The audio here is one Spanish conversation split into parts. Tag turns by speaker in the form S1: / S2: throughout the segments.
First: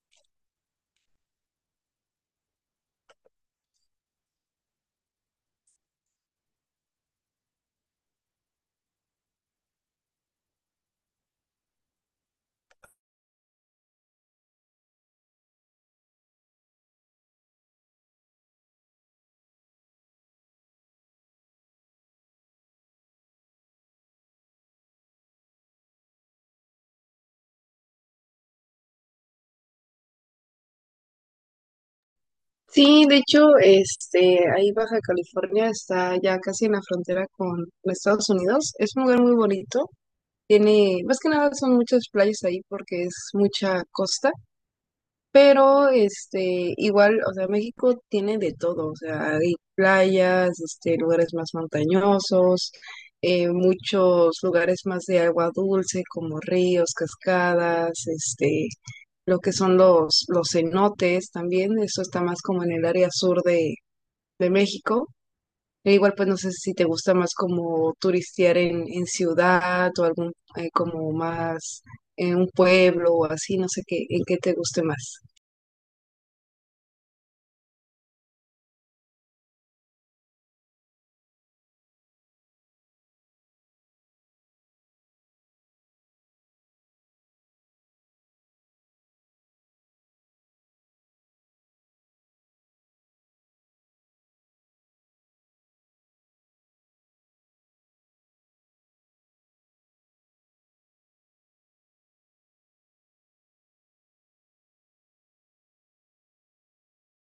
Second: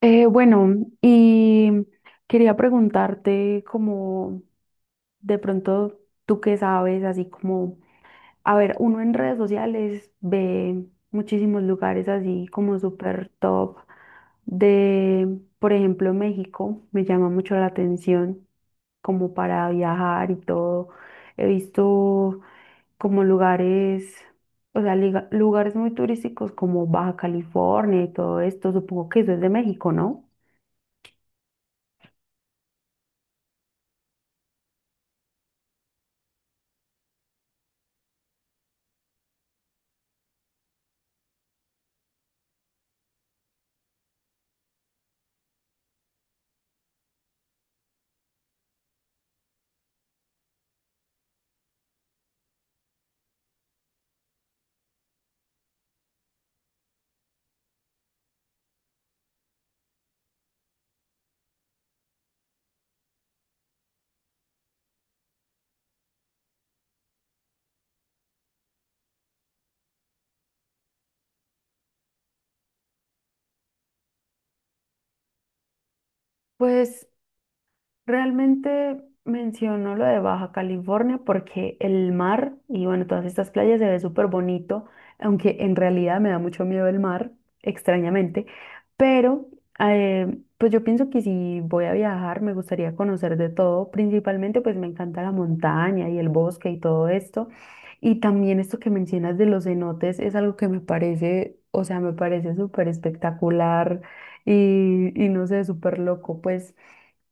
S1: Bueno, y quería preguntarte como de pronto tú qué sabes, así como, a ver, uno en redes sociales ve muchísimos lugares así como súper top de, por ejemplo, México. Me llama mucho la atención como para viajar y todo. He visto como lugares, o sea, lugares muy turísticos como Baja California y todo esto. Supongo que eso es de México, ¿no?
S2: Sí, de hecho, este, ahí Baja California está ya casi en la frontera con Estados Unidos. Es un lugar muy bonito. Tiene, más que nada son muchas playas ahí porque es mucha costa. Pero, este, igual, o sea, México tiene de todo, o sea, hay playas, este, lugares más montañosos, muchos lugares más de agua dulce, como ríos, cascadas, este, lo que son los cenotes también, eso está más como en el área sur de México. E igual, pues no sé si te gusta más como turistear en ciudad o algún, como más en un pueblo o así, no sé qué, en qué te guste más.
S1: Pues realmente menciono lo de Baja California porque el mar y bueno, todas estas playas se ve súper bonito, aunque en realidad me da mucho miedo el mar, extrañamente, pero pues yo pienso que si voy a viajar me gustaría conocer de todo. Principalmente pues me encanta la montaña y el bosque y todo esto, y también esto que mencionas de los cenotes es algo que me parece, o sea, me parece súper espectacular y, no sé, súper loco, pues.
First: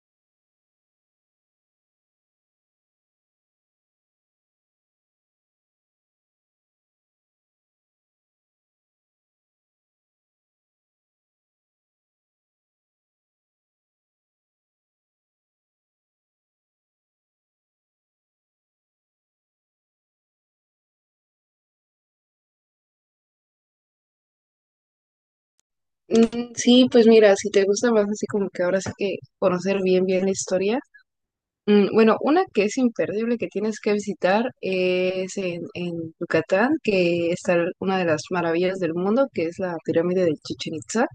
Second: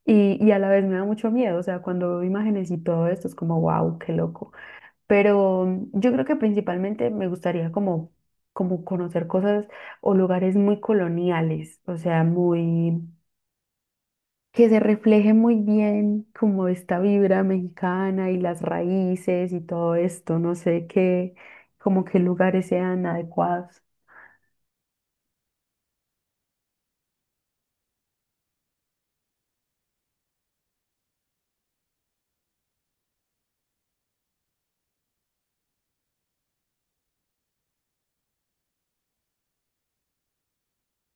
S1: Y, a la vez me da mucho miedo, o sea, cuando veo imágenes y todo esto es como, wow, qué loco. Pero mm, yo creo que principalmente me gustaría como, como conocer cosas o lugares muy coloniales, o sea, muy, que se refleje muy bien como esta vibra mexicana y las raíces y todo esto, no sé qué, como qué lugares sean adecuados.
S2: Mm, sí, pues mira, si te gusta más así como que ahora sí que conocer bien bien la historia. Bueno, una que es imperdible que tienes que visitar es en Yucatán, que está una de las maravillas del mundo, que es la pirámide de Chichen Itza.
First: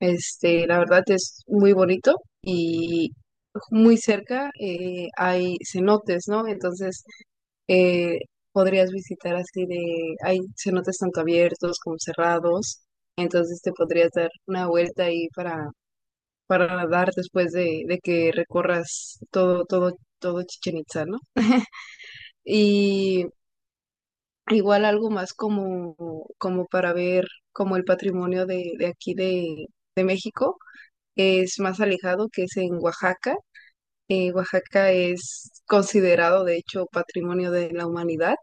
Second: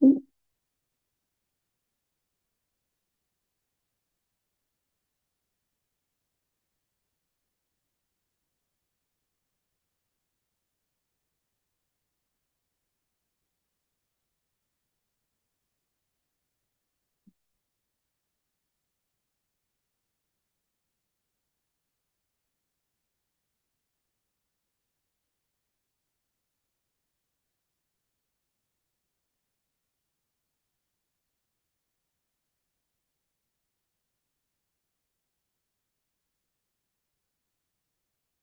S2: Este, la verdad es muy bonito y muy cerca hay cenotes, ¿no? Entonces eh, podrías visitar así de, hay cenotes tanto abiertos como cerrados, entonces te podrías dar una vuelta ahí para nadar después de que recorras todo Chichen Itza, ¿no? Y igual algo más como, como para ver como el patrimonio de aquí de México, es más alejado que es en Oaxaca. Oaxaca es considerado, de hecho, patrimonio de la humanidad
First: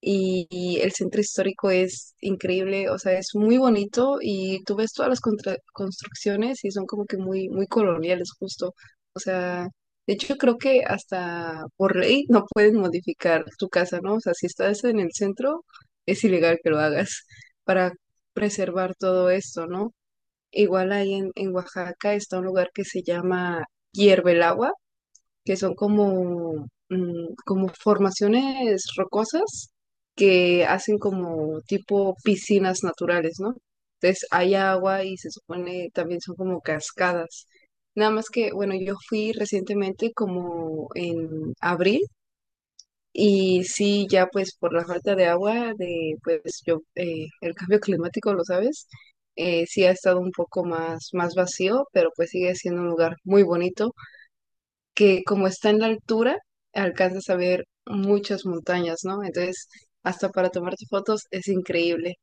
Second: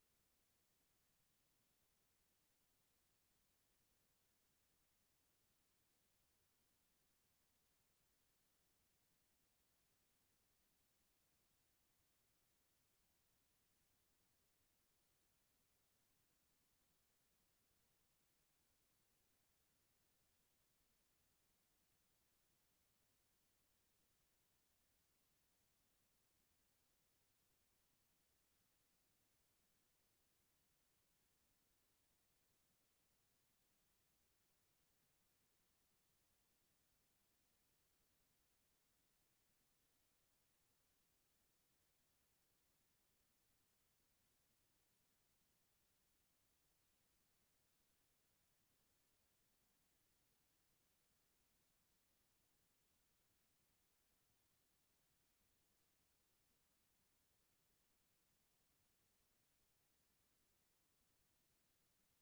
S2: y el centro histórico es increíble, o sea, es muy bonito y tú ves todas las construcciones y son como que muy coloniales justo. O sea, de hecho creo que hasta por ley no pueden modificar tu casa, ¿no? O sea, si estás en el centro, es ilegal que lo hagas para preservar todo esto, ¿no? Igual ahí en Oaxaca está un lugar que se llama Hierve el Agua que son como, como formaciones rocosas que hacen como tipo piscinas naturales, ¿no? Entonces hay agua y se supone también son como cascadas. Nada más que, bueno, yo fui recientemente como en abril y sí, ya pues por la falta de agua, de pues yo, el cambio climático, lo sabes, sí ha estado un poco más, más vacío, pero pues sigue siendo un lugar muy bonito que como está en la altura, alcanzas a ver muchas montañas, ¿no? Entonces, hasta para tomarte fotos es increíble.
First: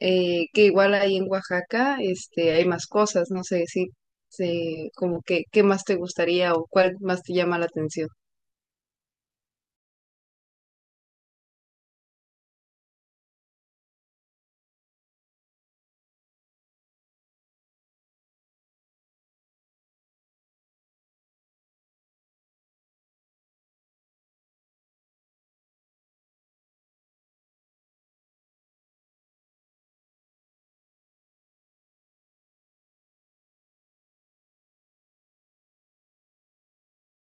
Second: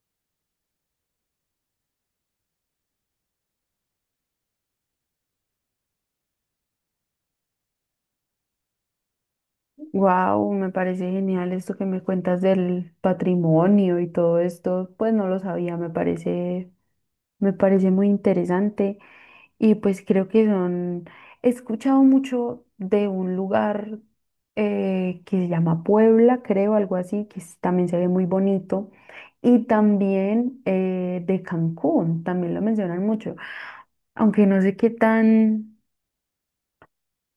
S2: Que igual ahí en Oaxaca, este, hay más cosas, no sé si, como que, ¿qué más te gustaría o cuál más te llama la atención?
S1: Wow, me parece genial esto que me cuentas del patrimonio y todo esto. Pues no lo sabía. Me parece muy interesante, y pues creo que son, he escuchado mucho de un lugar que se llama Puebla, creo, algo así, también se ve muy bonito. Y también de Cancún, también lo mencionan mucho, aunque no sé qué tan,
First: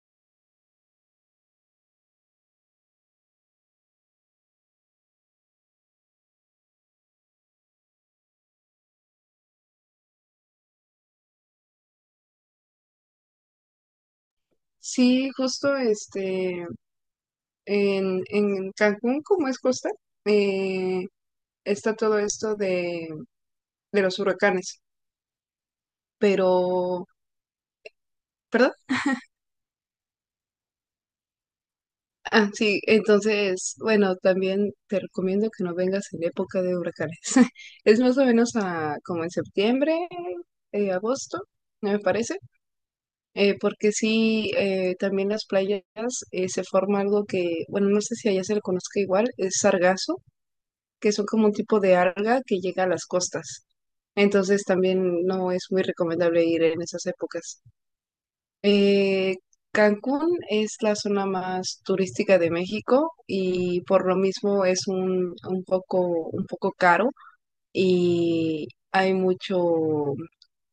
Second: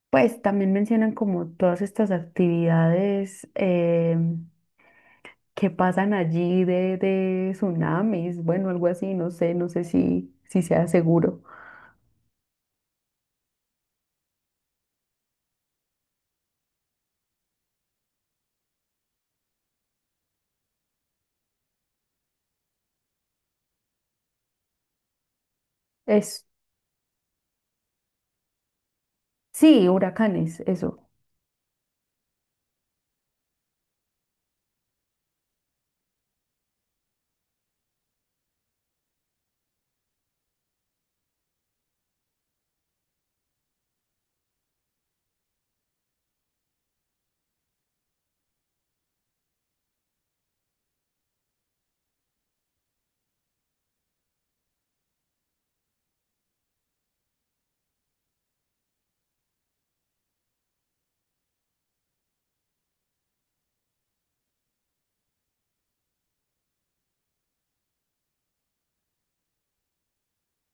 S1: pues también mencionan como todas estas actividades que pasan allí de tsunamis, bueno, algo así, no sé, no sé si sea seguro.
S2: Sí, justo, este, en Cancún, como es costa, eh, está todo esto de los huracanes,
S1: Es,
S2: pero, ¿perdón?
S1: sí, huracanes, eso.
S2: Ah, sí, entonces, bueno, también te recomiendo que no vengas en época de huracanes. Es más o menos como en septiembre, agosto, me parece, porque sí, también las playas se forma algo que, bueno, no sé si allá se le conozca igual, es sargazo, que son como un tipo de alga que llega a las costas. Entonces también no es muy recomendable ir en esas épocas. Eh, Cancún es la zona más turística de México y por lo mismo es un poco caro y hay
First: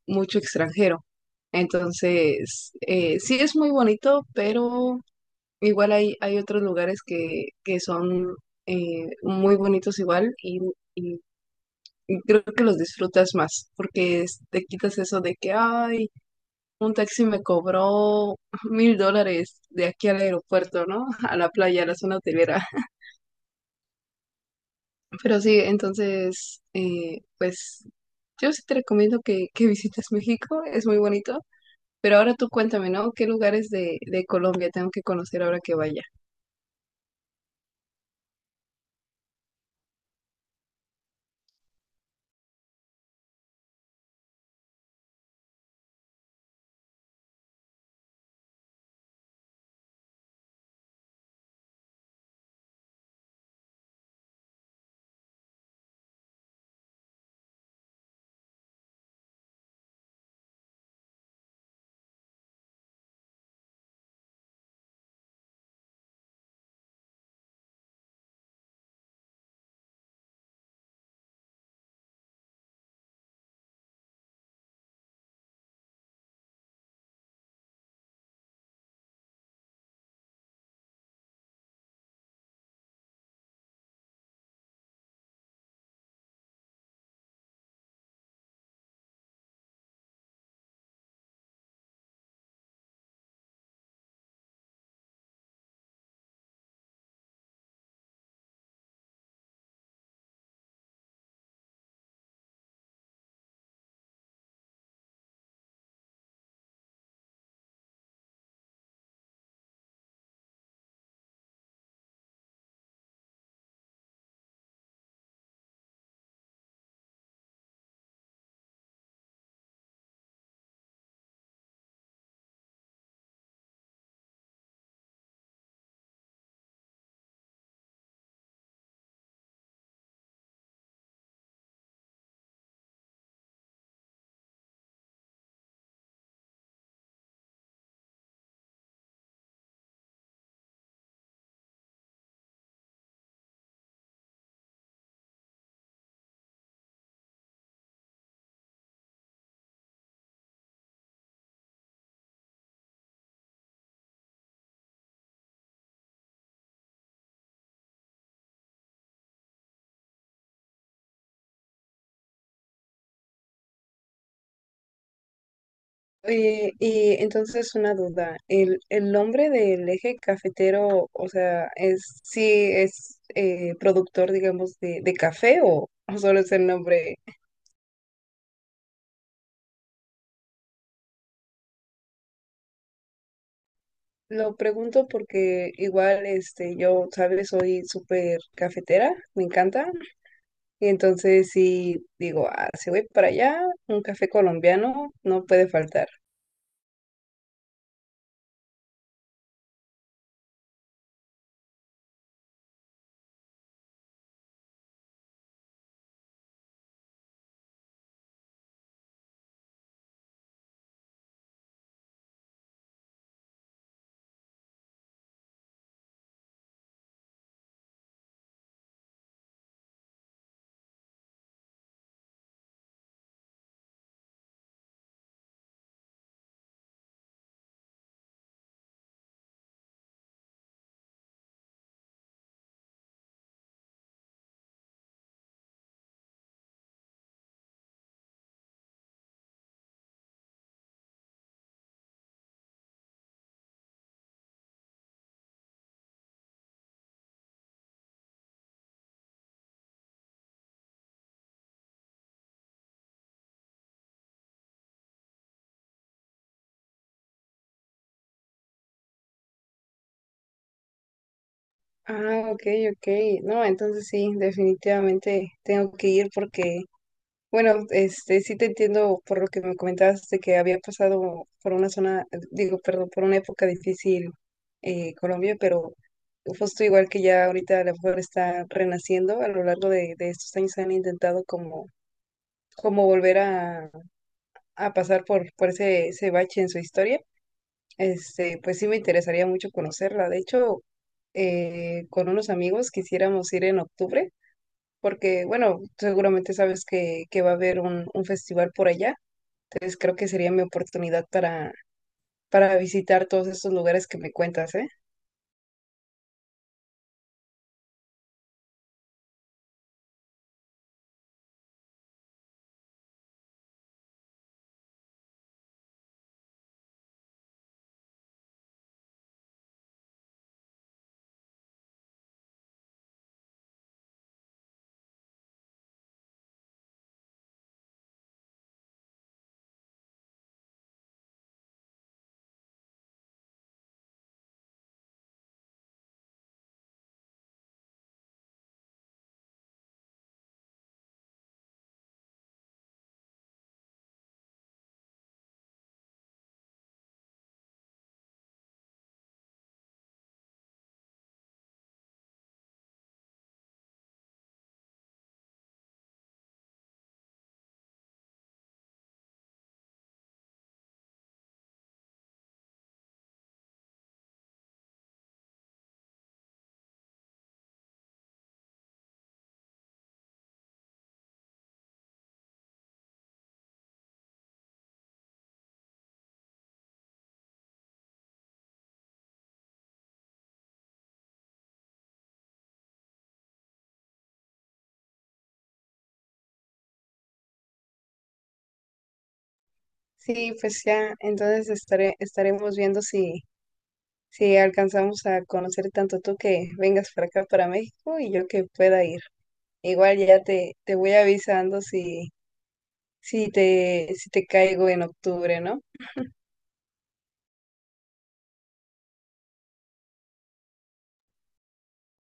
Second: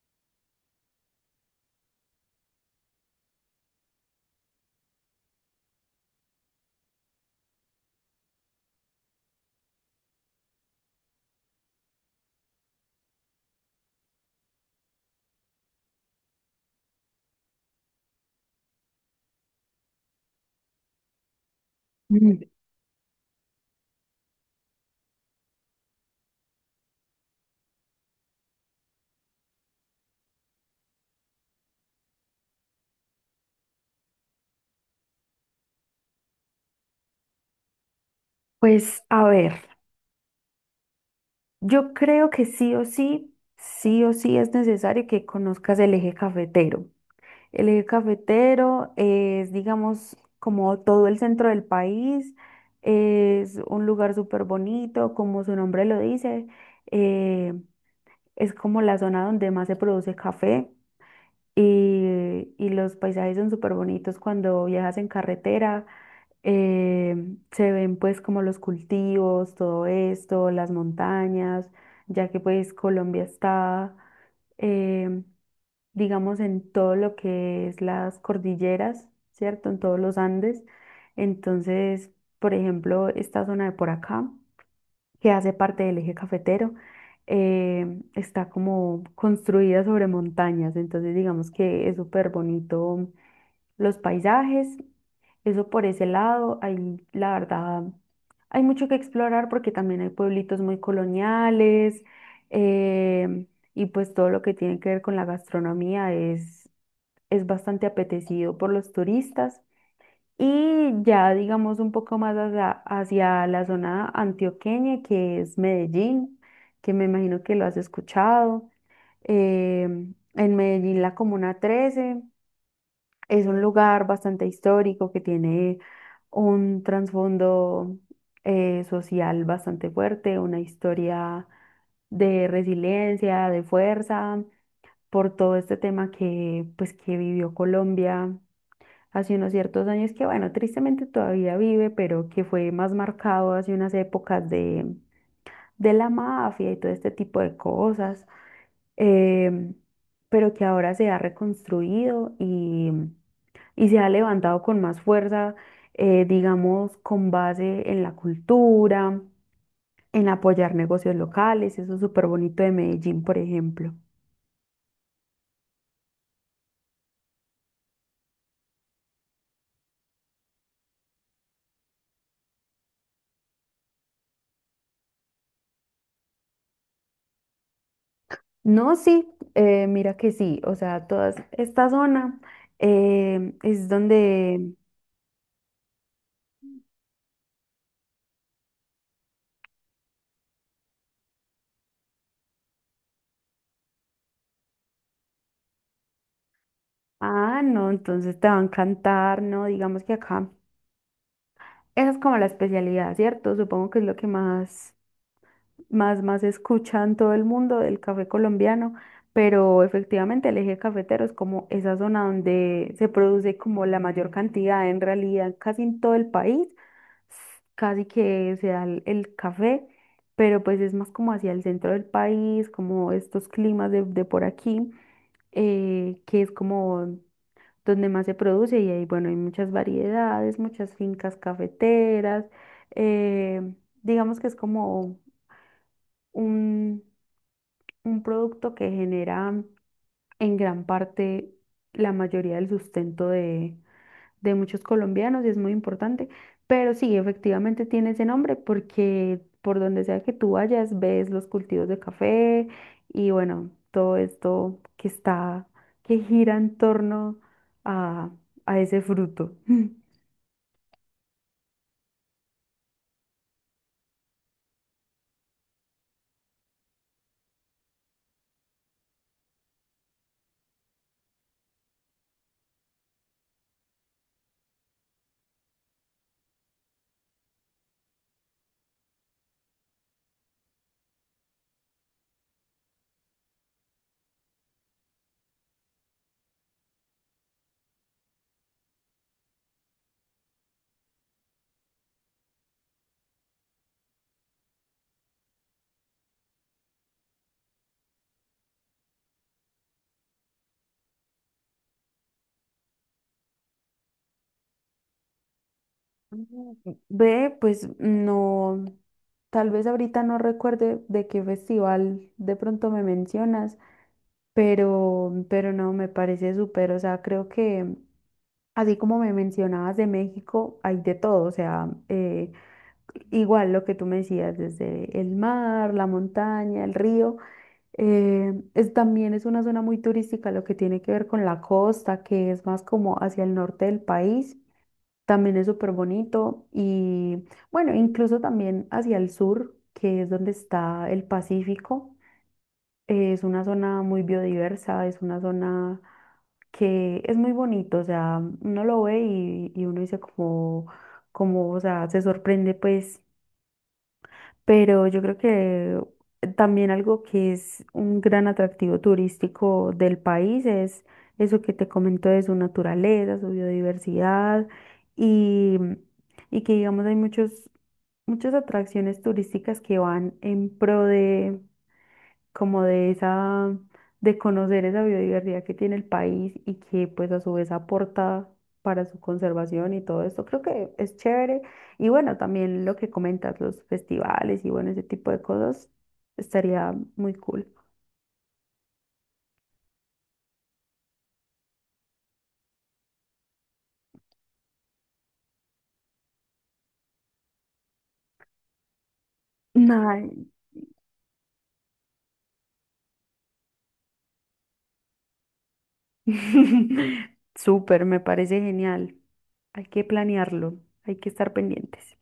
S2: mucho extranjero. Entonces, sí es muy bonito, pero igual hay otros lugares que son muy bonitos igual y- y creo que los disfrutas más porque te quitas eso de que, ay, un taxi me cobró $1000 de aquí al aeropuerto, ¿no? A la playa, a la zona
S1: Mm,
S2: hotelera. Pero sí, entonces, pues yo sí te recomiendo que visites México, es muy bonito. Pero ahora tú cuéntame, ¿no? ¿Qué lugares de Colombia tengo que conocer ahora que vaya?
S1: pues a ver, yo creo que sí o sí es necesario que conozcas el eje cafetero. El eje cafetero es, digamos, como todo el centro del país. Es un lugar súper bonito, como su nombre lo dice. eh, es como la zona donde más se produce café, y, los paisajes son súper bonitos cuando viajas en carretera. eh, Se ven pues como los cultivos, todo esto, las montañas, ya que pues Colombia está em, digamos, en todo lo que es las cordilleras, ¿cierto? En todos los Andes. Entonces, por ejemplo, esta zona de por acá, que hace parte del eje cafetero, está como construida sobre montañas. Entonces, digamos que es súper bonito los paisajes. Eso por ese lado, hay, la verdad, hay mucho que explorar porque también hay pueblitos muy coloniales. em, y pues todo lo que tiene que ver con la gastronomía es bastante apetecido por los turistas. Y ya digamos un poco más hacia la zona antioqueña, que es Medellín, que me imagino que lo has escuchado. Em, en Medellín, la Comuna 13 es un lugar bastante histórico que tiene un trasfondo social bastante fuerte, una historia de resiliencia, de fuerza, por todo este tema que, pues, que vivió Colombia hace unos ciertos años que, bueno, tristemente todavía vive, pero que fue más marcado hace unas épocas de la mafia y todo este tipo de cosas, em, pero que ahora se ha reconstruido y, se ha levantado con más fuerza, digamos, con base en la cultura, en apoyar negocios locales. Eso es súper bonito de Medellín, por ejemplo.
S2: Y entonces una duda, el nombre del eje cafetero, o sea, es sí es productor, digamos, de café o solo es el nombre.
S1: No, sí, mira que sí, o sea, toda esta zona es
S2: Lo
S1: donde.
S2: pregunto porque igual, este, yo, sabes, soy súper cafetera, me encanta, y entonces sí digo, ah, si voy para allá, un café colombiano no puede faltar.
S1: Ah, no, entonces te va a encantar, ¿no? Digamos que acá, esa es como la especialidad, ¿cierto? Supongo que es lo que más, más, más escuchan todo el mundo del café colombiano, pero efectivamente el eje cafetero es como esa zona donde se produce como la mayor cantidad, en realidad casi en todo el país, casi que se da el café, pero pues es más como hacia el centro del país, como estos climas de por aquí que es como donde más se produce. Y ahí, bueno, hay muchas variedades, muchas fincas cafeteras. eh, digamos que es como un, un producto que genera en gran parte la mayoría del sustento de muchos colombianos y es muy importante. Pero sí, efectivamente tiene ese nombre porque por donde sea que tú vayas, ves los cultivos de café y bueno, todo esto que está, que gira en torno a, a ese fruto.
S2: Ah, ok, ok. No, entonces sí, definitivamente tengo que ir porque bueno, este, sí te entiendo por lo que me comentabas de que había pasado por una zona, digo, perdón, por una época difícil Colombia, pero justo igual que ya ahorita a lo mejor está renaciendo, a lo largo de estos años han intentado como, como volver a pasar por ese, ese bache en su historia. Este, pues sí me interesaría mucho conocerla. De hecho, con unos amigos quisiéramos ir en octubre, porque, bueno, seguramente sabes que va a haber un festival por allá. Entonces creo que sería mi oportunidad para visitar todos estos lugares que me cuentas, ¿eh?
S1: Mm, ve, pues no, tal vez ahorita no recuerde de qué festival de pronto me mencionas, pero no, me parece súper, o sea, creo que así como me mencionabas de México, hay de todo, o sea, igual lo que tú me decías, desde el mar, la montaña, el río, es, también es una zona muy turística, lo que tiene que ver con la costa, que es más como hacia el norte del país. También es súper bonito, y bueno, incluso también hacia el sur, que es donde está el Pacífico. Es una zona muy biodiversa, es una zona que es muy bonito, o sea, uno lo ve y, uno dice como, como, o sea, se sorprende pues, pero yo creo que también algo que es un gran atractivo turístico del país es eso que te comento de su naturaleza, su biodiversidad y, que digamos hay muchas atracciones turísticas que van en pro de como de esa, de conocer esa biodiversidad que tiene el país y que pues a su vez aporta para su conservación y todo esto. Creo que es chévere. Y bueno, también lo que comentas, los festivales y bueno, ese tipo de cosas, estaría muy cool.
S2: Sí, pues ya, entonces estaré, estaremos viendo si, si alcanzamos a conocer tanto tú que vengas para acá, para México, y yo que pueda ir. Igual ya
S1: Ay.
S2: te voy avisando si, si te caigo en octubre, ¿no?
S1: Súper, me parece genial. Hay que planearlo, hay que estar pendientes.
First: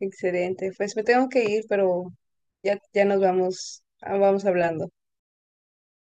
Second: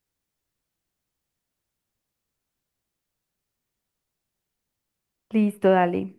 S2: Excelente. Pues me tengo que ir, pero ya nos vamos, ah, vamos hablando.
S1: Listo, dale.